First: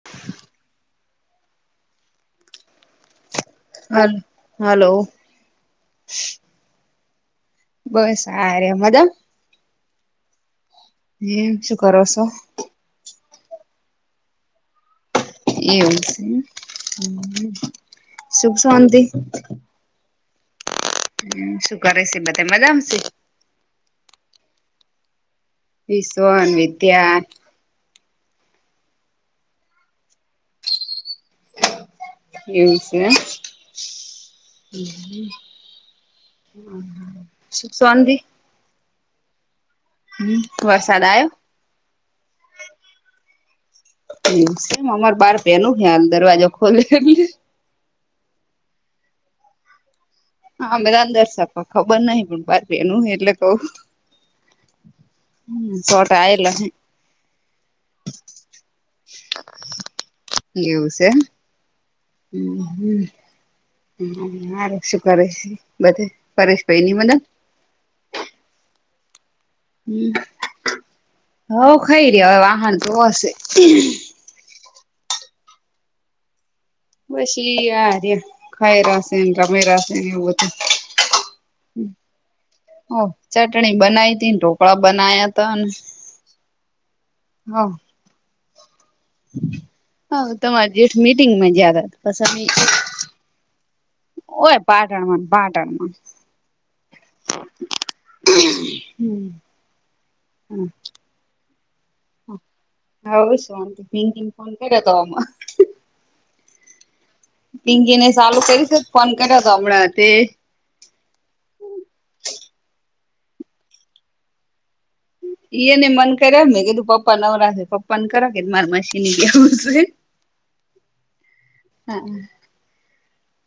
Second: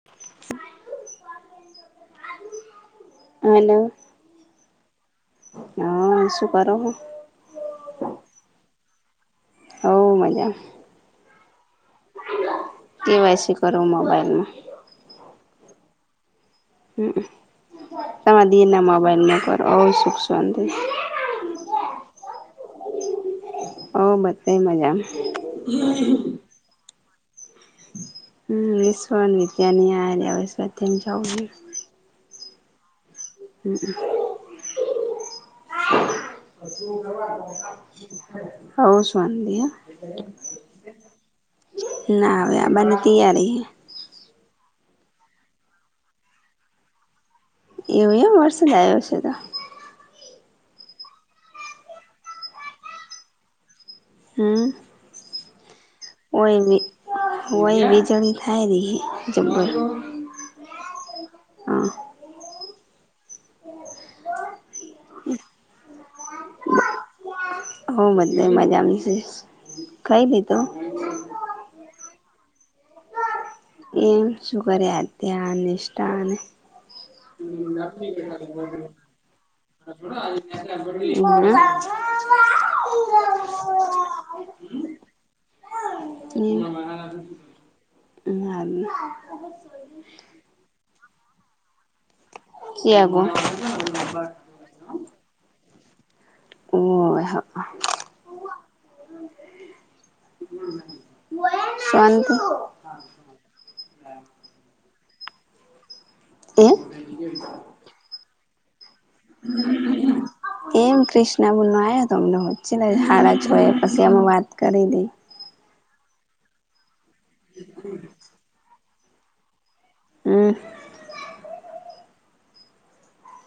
[unintelligible] Hello હાલ hello હા આસું કરોો બસ સરે મધા હવ મજા હમમ શું કરો છો. કેવાય શ કરુ મોબાઈલમા એવું છે. હમ તમા સુખ દી ના શાંતિ મોબાઈલ ન કરો અું સુખ શાતિ હમ શું કરે છે, બધા મજા આશે ઓ બધે મજા વિશવન વિદ્યા હમ વિશ્વણ વિદ્યાની આ્યા વિશ જ એવું છે. હે સુખ સધી હ શન દ વરસાદ આયો નાવેવે બનતીએ ર મ અમાર બાર પેનું હ હલ દરવાજો ખોલે એટલે એવું એમ વર્ષદ આવ્યો છે તો હામે તો અંદરશ આપ ખબર નહ પણ બાર બેનું એટલે કવું [inaudible] [inaudible] હોય બી હે હોય વીજણી થાય રહી જબર એવું છે. [inaudible] [inaudible] હ માાર શું કર છે, બધે ફેશ ભાઈ નની મદન હ બદલે મજાની છે. હમ ખઈ લીધું હવ ખઈ રહ્યા હવે વાહન તો હશે એમ શું કર્યા અત્યા નિષ્ઠાને બસ એ યાર ખાયરાસ રમેરા છે એ છે. ઓ ચટણી બનાવી હતી ને ઢોકળા બનાયા તા અને [inaudible] [unintelligible] હા તમારે જેઠ મીટિંગમાં જદ પી શયાબો હોય પાટણ મા પાટણમા ઓ [inaudible] શાંતિ હ શુંંત ભી ફોન કર્યો તોમા [inaudible] [unintelligible] તો હમણાં તે [inaudible] એમ ક્રિષ્ના બુન નો આયો તો અમને છે ને હાડા છો એ પછી અમે વાત કરી તી ઈ એ ને મન કર્યા મે કે તું પપ્પા નવરા છે પપ્પાને કરાવ કે મારે [inaudible] હમ [unintelligible]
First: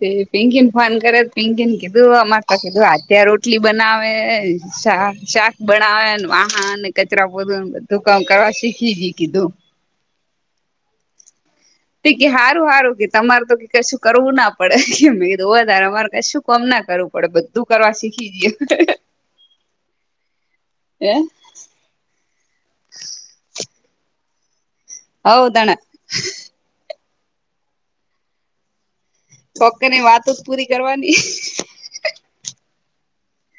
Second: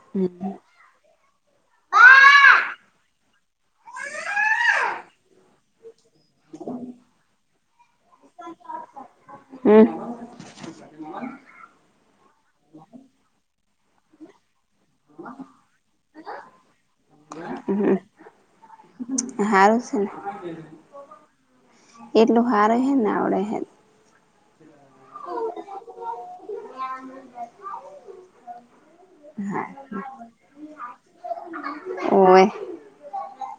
તે [unintelligible] ફોન કરે પિંકીને કીધું અમાર તો કીધું આ ત્યાં રોટલી બનાવે શાક શાક બનાાવને વાહણ, કચરા, પોતુ બધું કામ કરવા શીખી જી કીધું. [inaudible] તે કે હારું હારું કે તમારે તો કશું કરવું ના પડે મેં કીધું હોવે તાર અમાર કશું કોમ ના કરવું પડે બધું કરવા શીખી જઈઅ હારું છે ન એટલું હાર હેન આવડે હેન‌ હવ તાણ [inaudible] [unintelligible] કોક દી ની વાતો પૂરી કરવાની ઓવે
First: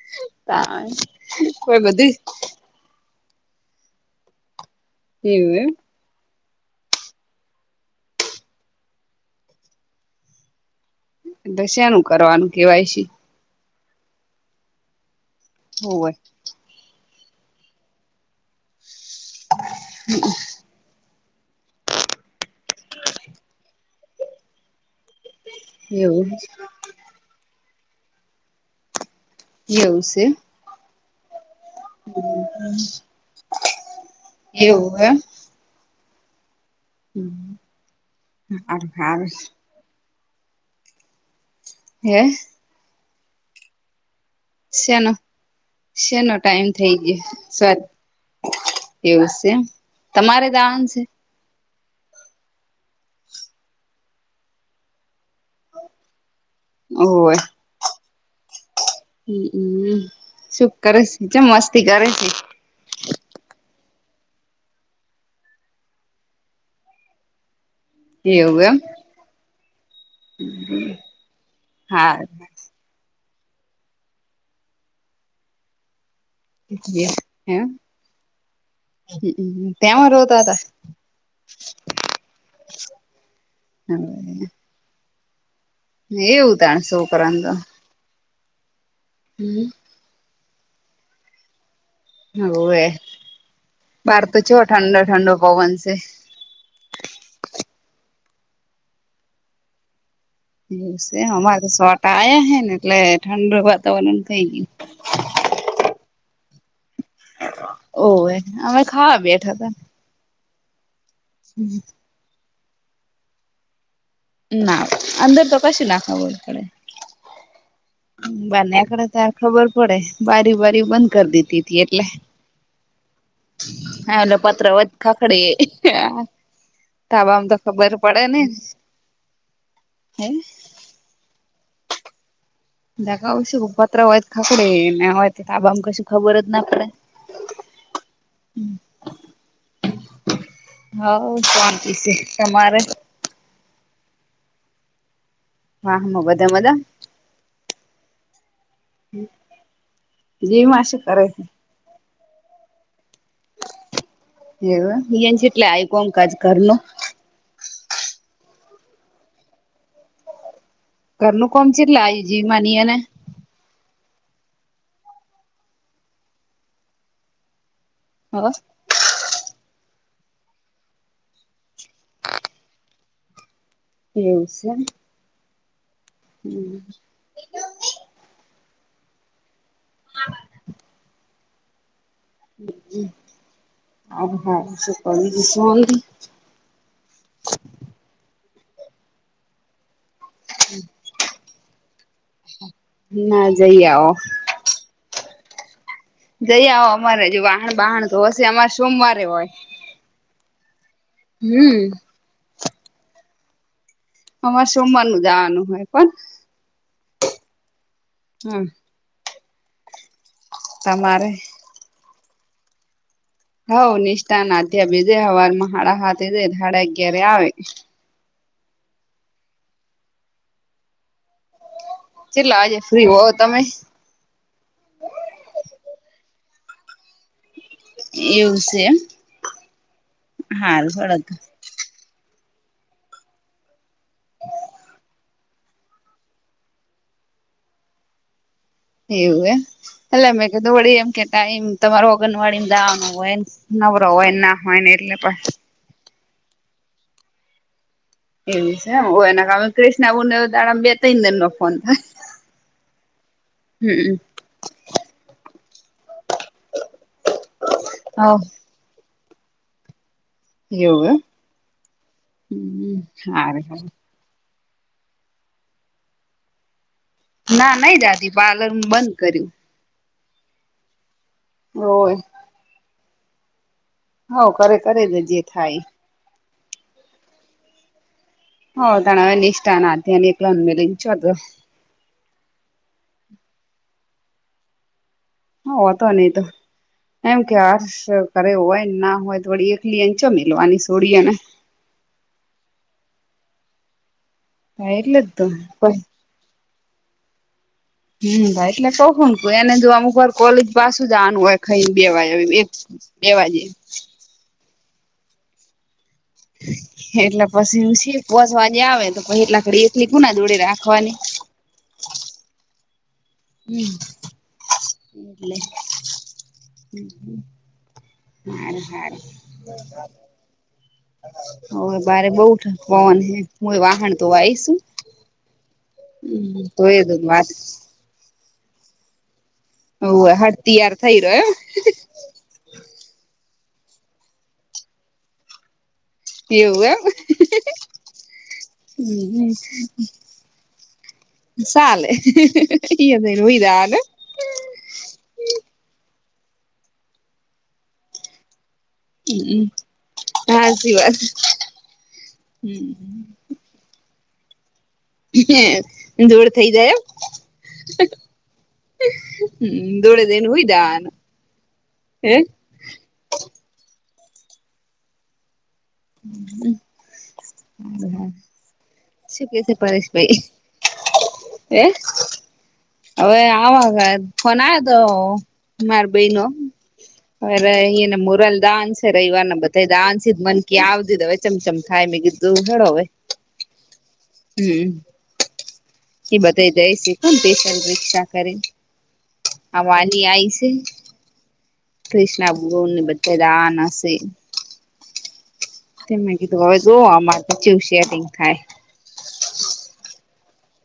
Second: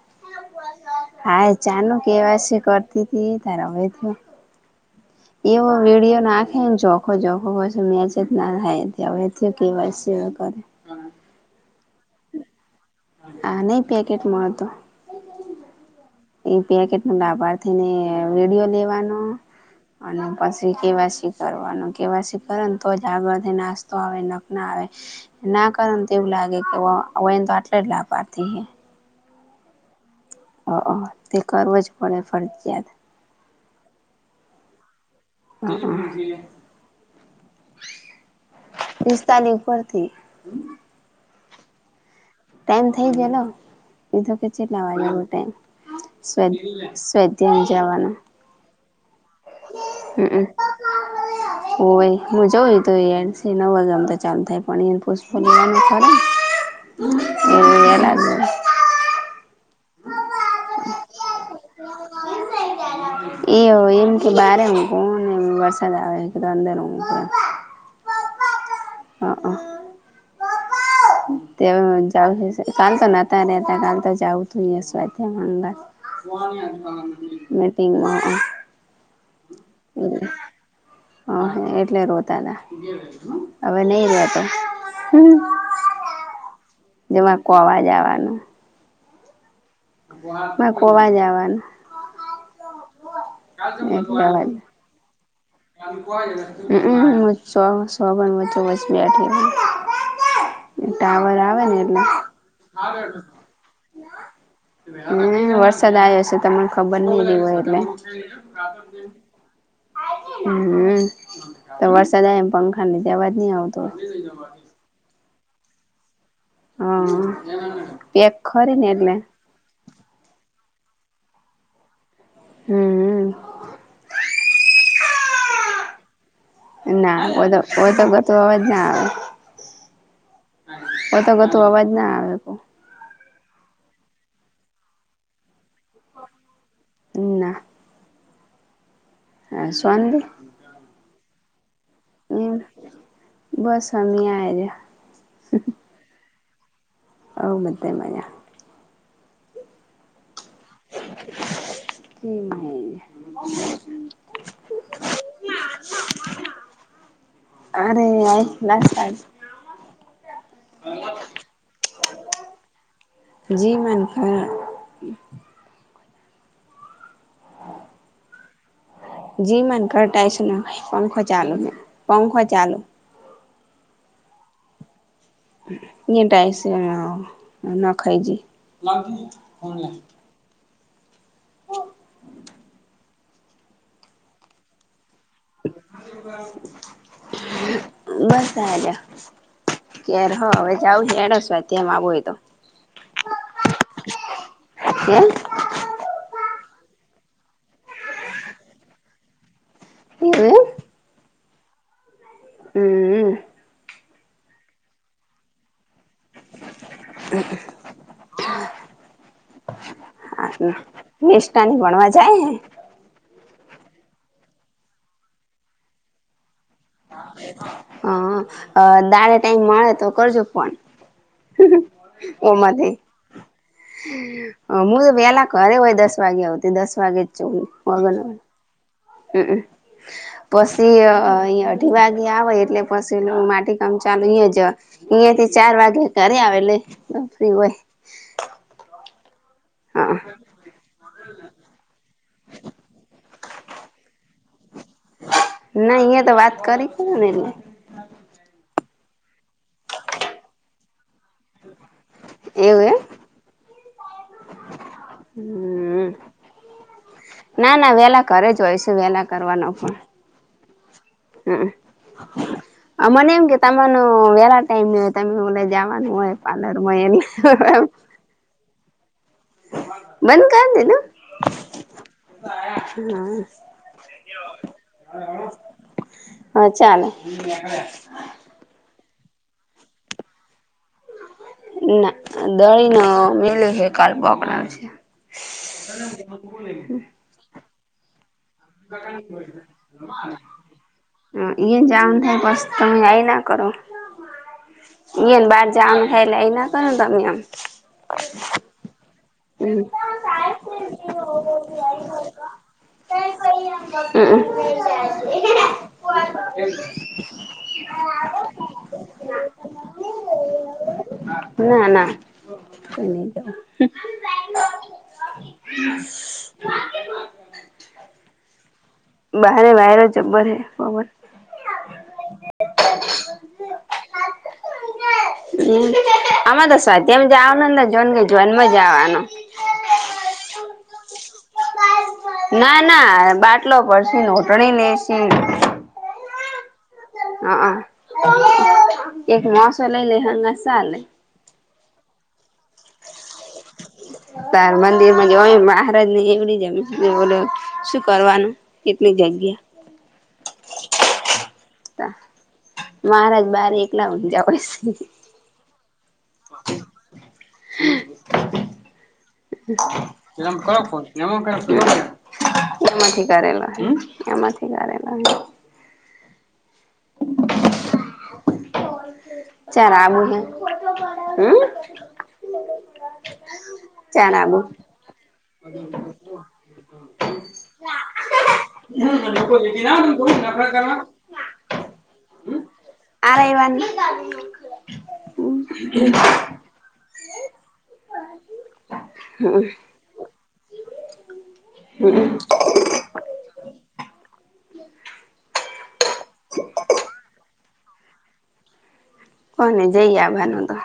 [inaudible] હા એ કોઈ ચારનું બધી કેવાયશી કરતી તી અતાર હવે થયું. એવું એવો એમ વીડીયો નાખેન જો જહું વશી મેસેજ ના થાય જવું સે કે. વાઈ. સી નું પણ એટલે શેનું કરવાનું કે. વાઈ. સી? આ નહી પેકેટ મળતો હોવે એ પેકેટ નું લાભાર્થી ને વીડિયો લેવાનો અને પછી કેવાસી કરવાનું કેવાશી કર ને તો જ આગળથી નાસ્તો આવે નક ના આવે. ના કરન તો એવું લાગે કેવે એને તો અવાય ન તો આટલે જ લાભારથી હે એવું સે એમ? હ અ તે કરવો જ પડે ફરજિયાત એવું હે એમ? હારું હારું પિસ્તાલી ઉપર થી હે? ટાઈમ થઈ ગ્યો લો એ તો કે જેટલા શેનો વાગ્યા નો ટાઈમ શેનો સ્વ ટાઈમ થઈ ગયો સ્વાધ્યાયમ સર જાવાનો? એવું સે તમારે જાવાનું સે? હોવે હું જવ તો એ સી નવા ગામ તો ચાલુ થાય પણ [inaudible] ઓવે [inaudible] ઓવે એ લાગે હમ સુ કરસ ચમ મસ્તી કરે છ એ? એ એમ કે બારે ઊંઘવું ને વરસાદ આવે કે અંદર ઊંઘવાનું એવું એમ? હ અ [inaudible] તે અવે ચાલુ હારું થશે કાલ તો નતા રેતા એમ [unintelligible] મિટિંગમાં [inaudible] તેમા રોતા તા અ હ એટલે રોતા તા અવે નઈ રોતો એવું તાણ સોકરા ન તો આજ આવાનું હમ ના ગોવા જવાનું હોવે બાર તો ચેવો ઠંડો ઠંડો પવન છે હમ સો સો બ મેં તો બસ બેઠી હું. એવું સે ટાવર અમાર આવે તો ને એટલે. સોટા આયા હેન એટલે ઠંડું વાતાવરણ થઈ ગયું. એ વરસાદ આવ્યો છે તમને ખબર નહીં રઈ હોય એટલે. ઓવે અમે ખાવા બેઠા હતા. હમ તો વરસાદ આયો ન પંખા લીધે અવાજ ની આવતો હોય. ના અંદર તો કશું ના ખબર પડે. હા. પેક બાર ખરી ને નેકડો એટલે તાર ખબર પડે બારીઓ બારીઓ બંધ કર દીધીતી એટલે. હમ હા ઓલા પતરા હોઈત ખખડે. ના તાબામ તો ઓ ખબર તો પડે ગત ને અવાજ ના આવે. હે પો તો ગું અવાજ ના આવે. દાખા શ પત્ર હોય ખાકડી હોય તાબામ ક શુ ખબર જ ના કરે. હ શવાં હઉ શાંતિ છે, તમારે? બસ હી આ રહ્યા. હા હા બધા બધા? અ મધ માજ. જે માછું કરે છે. કેમ? એ એટલે આ કોમ કજ ઘરનુ. અરે આય લમ ઘરનું કોમ છેટલે આ જીવ માની એ ને. જી મન કર. [unintelligible] જી મન ઘટ છે પંખો ચાલુ પંખો ચાલુ. એવું છે? ટાઈ છે, ના ખાય જ. [unintelligible] હ હા શતાવી દસની બસ સલે. કે્યારે હ હવે જાઉ હ એને સ્ વામ આવો હોય તો. ના જઈ આવો. [unintelligible] જઈ આવ અમારે જે વાહાણ બહાણ તો હછ અમારે સોમવારે હોય. એવુ? હમ્મ. હમ્મ. અરે સોમવાર નું જવાનું હોય પણ. [unintelligible] હા. હા તમારે નિષ્ઠાની ભણવા જાય. હવ નિષ્ઠાધ્યા બીજે હવાર માં સાડા હા જ સાાડા અગય આવે. અ દારેે ટાઈમ મળે તો કરજો ફોન. ચલ્લા આજે ફ્રી હો તમે? હ હું તો વેલા ઘરે હોય દસ વાગે આવતી દસ વાગે જ છુ હુ. એવું છે એમ? હમ, હારું પછી હળક અહીયા અઢી વાગ્યા આવે એટલે પછી એ માટી કામ ચાલુ જ અહિયાયા થી ચાર વાગે કર આવે એટલે ફ્રી હોય. એવું એ હા એટલે મે કીધું વળી એમ કે ટાઈમ તમારો ઓંગણવાડી ને જાવાનો હોય. નવરો હોય ના હોય ને એટલે પ ને અહિયા તો વાત કરી [unintelligible] એવું છે [unintelligible] એવું એમ હમ હમ [inaudible] ના ના વેલા હવ કરે જ હોય છે વેલા કરવાનો પણ એવુ એમ હમ હાં મને એમ કે હારું હારું તમનું વેલા ટાઈમ ને હોય તમે જવાનું હોય પાર્લર હોય એની ના નહી જાતી પાર્લર બંધ કર્યું બંધ કર દીધું હોય ના હઉ કરે કરે જ જે થાય હા ચાલે હો તણાવ નેઈષ્ટા ના [unintelligible] ના દઈ નો મેલ હે કાલ પકડ છે હતો નહી તો એમ કે હાર કરે હોય ના હોય તોડી એકલી એચો મિલવાની છોડી એને ઇયે જાવ થાય બસ તમે આઈ ના કરો હા એટલે જ ઇયે તો બાર કોઈ જાવાનું હે ટલે એ ના કરો તમે હો હમ ગઈટલે તોહ એને જો અમુક વાર કોલેજ પાસું જવાનું હોય ખાઈને બે વા એક બે વાગે હમ એટલે પછી પોહસવા જ આવે તો પછ એટલા કરીડી એકલી કુ ના દોડી રાખવાની ના ના એને હમ એટલે હમ હમ હારું હારું બાર માર જબ્બર હૈ પવન હમ બારે બઉ પવન હે વાહન ધોવા આઈશું હમ આમાં તો સ્વાધ્યમ વાત જવાનું ને જોન ને જોન્મ જાવાનું હવ હડતીયાર થઈ રહ્યો એમ ના ના બાટલો પડશે નોટણી લેસી એવું એ હા હા એક હમ માસો લઈ લેહે એટલે સાલે સાલે [unintelligible] તાર મંદિર માં જવાનું મહારાજ ને એવડી જમ બોલો શું કરવાનું કેટલી જગ્યા હમ હાચી વાત હમ મહારાજ [unintelligible] હે દૂડ થઈ જાય એમ હમ દોડદેનું હોય દાન એમાંથી કરેલો હે એમાંથી કરેલો હે હમ હમ શું કે છે ચાર આબુ હે પરેશભાઈ હમ એ અવે આ વખત ચાર આબુ ફોન આયો તો માર બઈ નો અરે એ નમ મુરલ દાન્સ રઈવા નમ બત દાન્સદ મનકીયા આવદ દવે ચમચમ થાય મેં કીધું હળોવે આરાવાની હમ એ બધ જઈ છે, કોણ પેશલ રિકક્ષા કરીે હા વાની આય છે કૃષ્ણા ભગવન ની બધા રાહના છે. તે મે કીધું હવે જોવા માટે જવ શેરિંગ થાય. કોને જઈ આવાનું તો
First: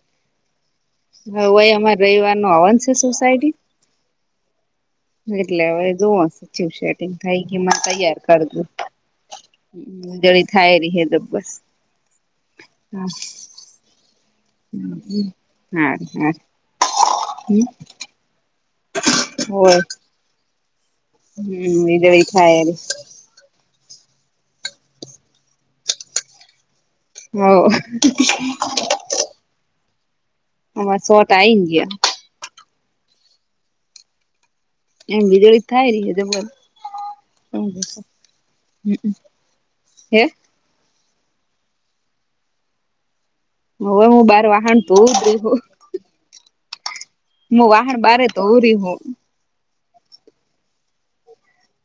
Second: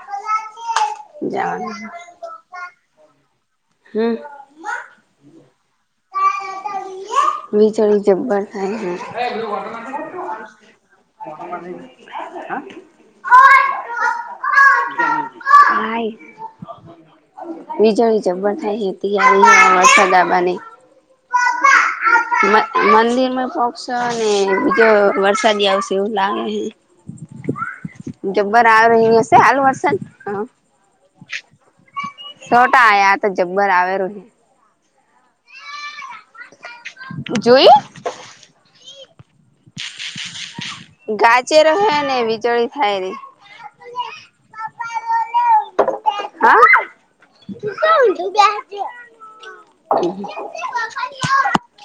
હય જવાનું અમારે રવિવાર ન આવન છે, સોસાયટી હમ્મ એટલે વ જો શિવસેટિંગ થઈ ગીમા વીજળી તૈયાર જબ્બર કરજુ થાય હે થાય રહી હ તો બસ હા. હ હા હા હાય હમ્મ જ થાય વરસાદબને હમ વીજળી થાય રે મંદિર મે પહચ ને બીજો વરસાદી આવશે એવું લાગે હ હ જબ્બર આવ હિશે આલુ વર્સ હ હ શોટ આ આવીન્ ગયા. સોટા આવયા તો જબ્બર આવેલું ન એમ વીજળી થાય રહી હ તો બ હે જોયું હમ હે ગાચેર હ ને બીજોળી થાય ર હવે હું બાર વાહાણ તુ હા વાહણ બારે ધોઉં રહી હું હમ્મ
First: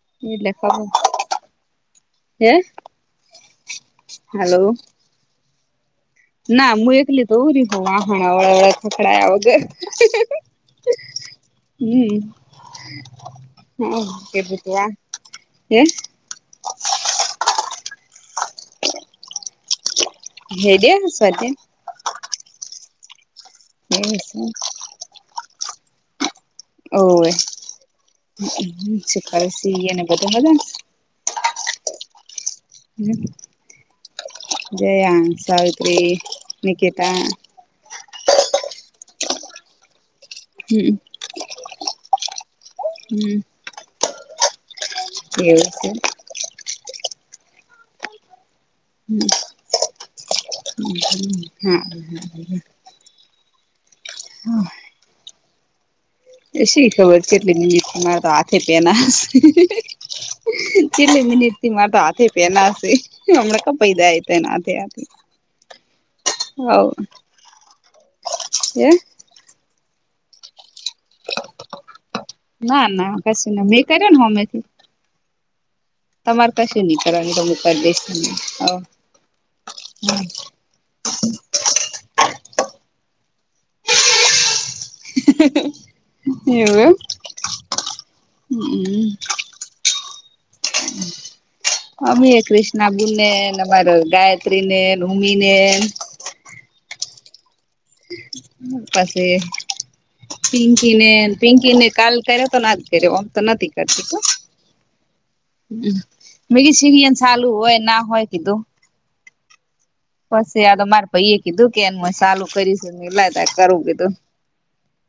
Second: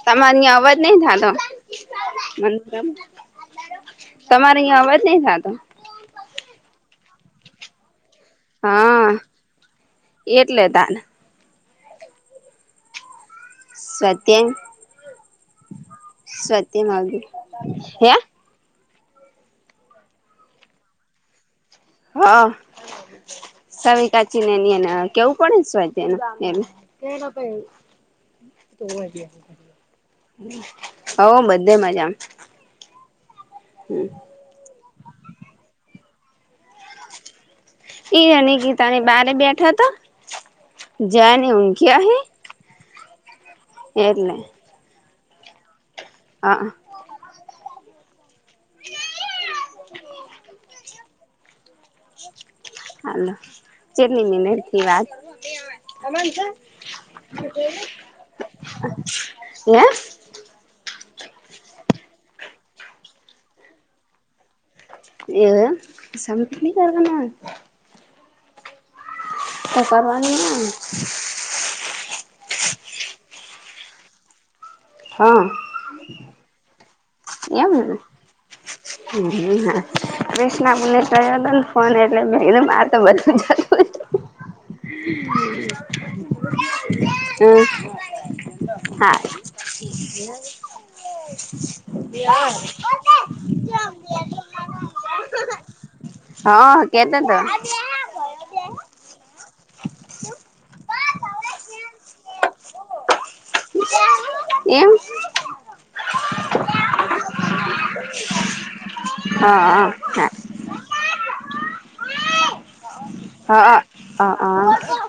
તમાર ની એટલે અવાજ ખબર નહી થતો હે મ તમારે હાલો અહીંયા અવાજ નહી થતો. ના હું એકલી દોરી હ વાહણ હા પકડાયા વગર એટલે તાન હમ હમ કેધયા હમ્મ સતી્યમા હે હે્યા સ્વાતી હા સવ સ્વાધ્યાય કાચીન એની એને કેવું પડે સ્જ્યનુ એ ઓવેીળ સીને બધા બા હવ બધે મજા હમ્મ હમ્મ જયા સાવિત્રી નિકિતા એઈ નિકીતા ની બારે બેઠો હતો. હમ્મ જયાનેવઊ ક હૈ હમ્મ એરલે એ છે. હ હમ હા હ જેટલી મિની વાત શી ખબર છે એટલે બીમાર તો હાથે પના હ હે છેલ્લી મિનિટ થી મારે તો હાથે પેના હશે હમણાં કપૈ દ તોને હાથે હથે. સામથની કારગના હ ઓકારમા ન ના ના કશી ના મેં કર્યો ને અમેથી. હા. તમારે કશે, એમ નનીકનીમુકદેશ હ [unintelligible] બનેયો હતો ને, ફોન એટલેને મારે તો બધું. હ. હ, હમ. એ. હમ. અમી એ ક્રિષ્નાબુ ને, અમારા ગાયત્રી ને, ઉમી ને. હા, કેતો તો. પછી. પિંકી ને, પિંકીને કાલ કર્યો તો, ના જ કર્યો આમ તો નથી કરતી. એમ. હ મેગ સિ ન સાાલું હોય ના હોય કીધું [unintelligible] હા. મારે પછી એ કીધું કે, એ હ ચાલું કરીશું ને. હા, હ, હ, હ.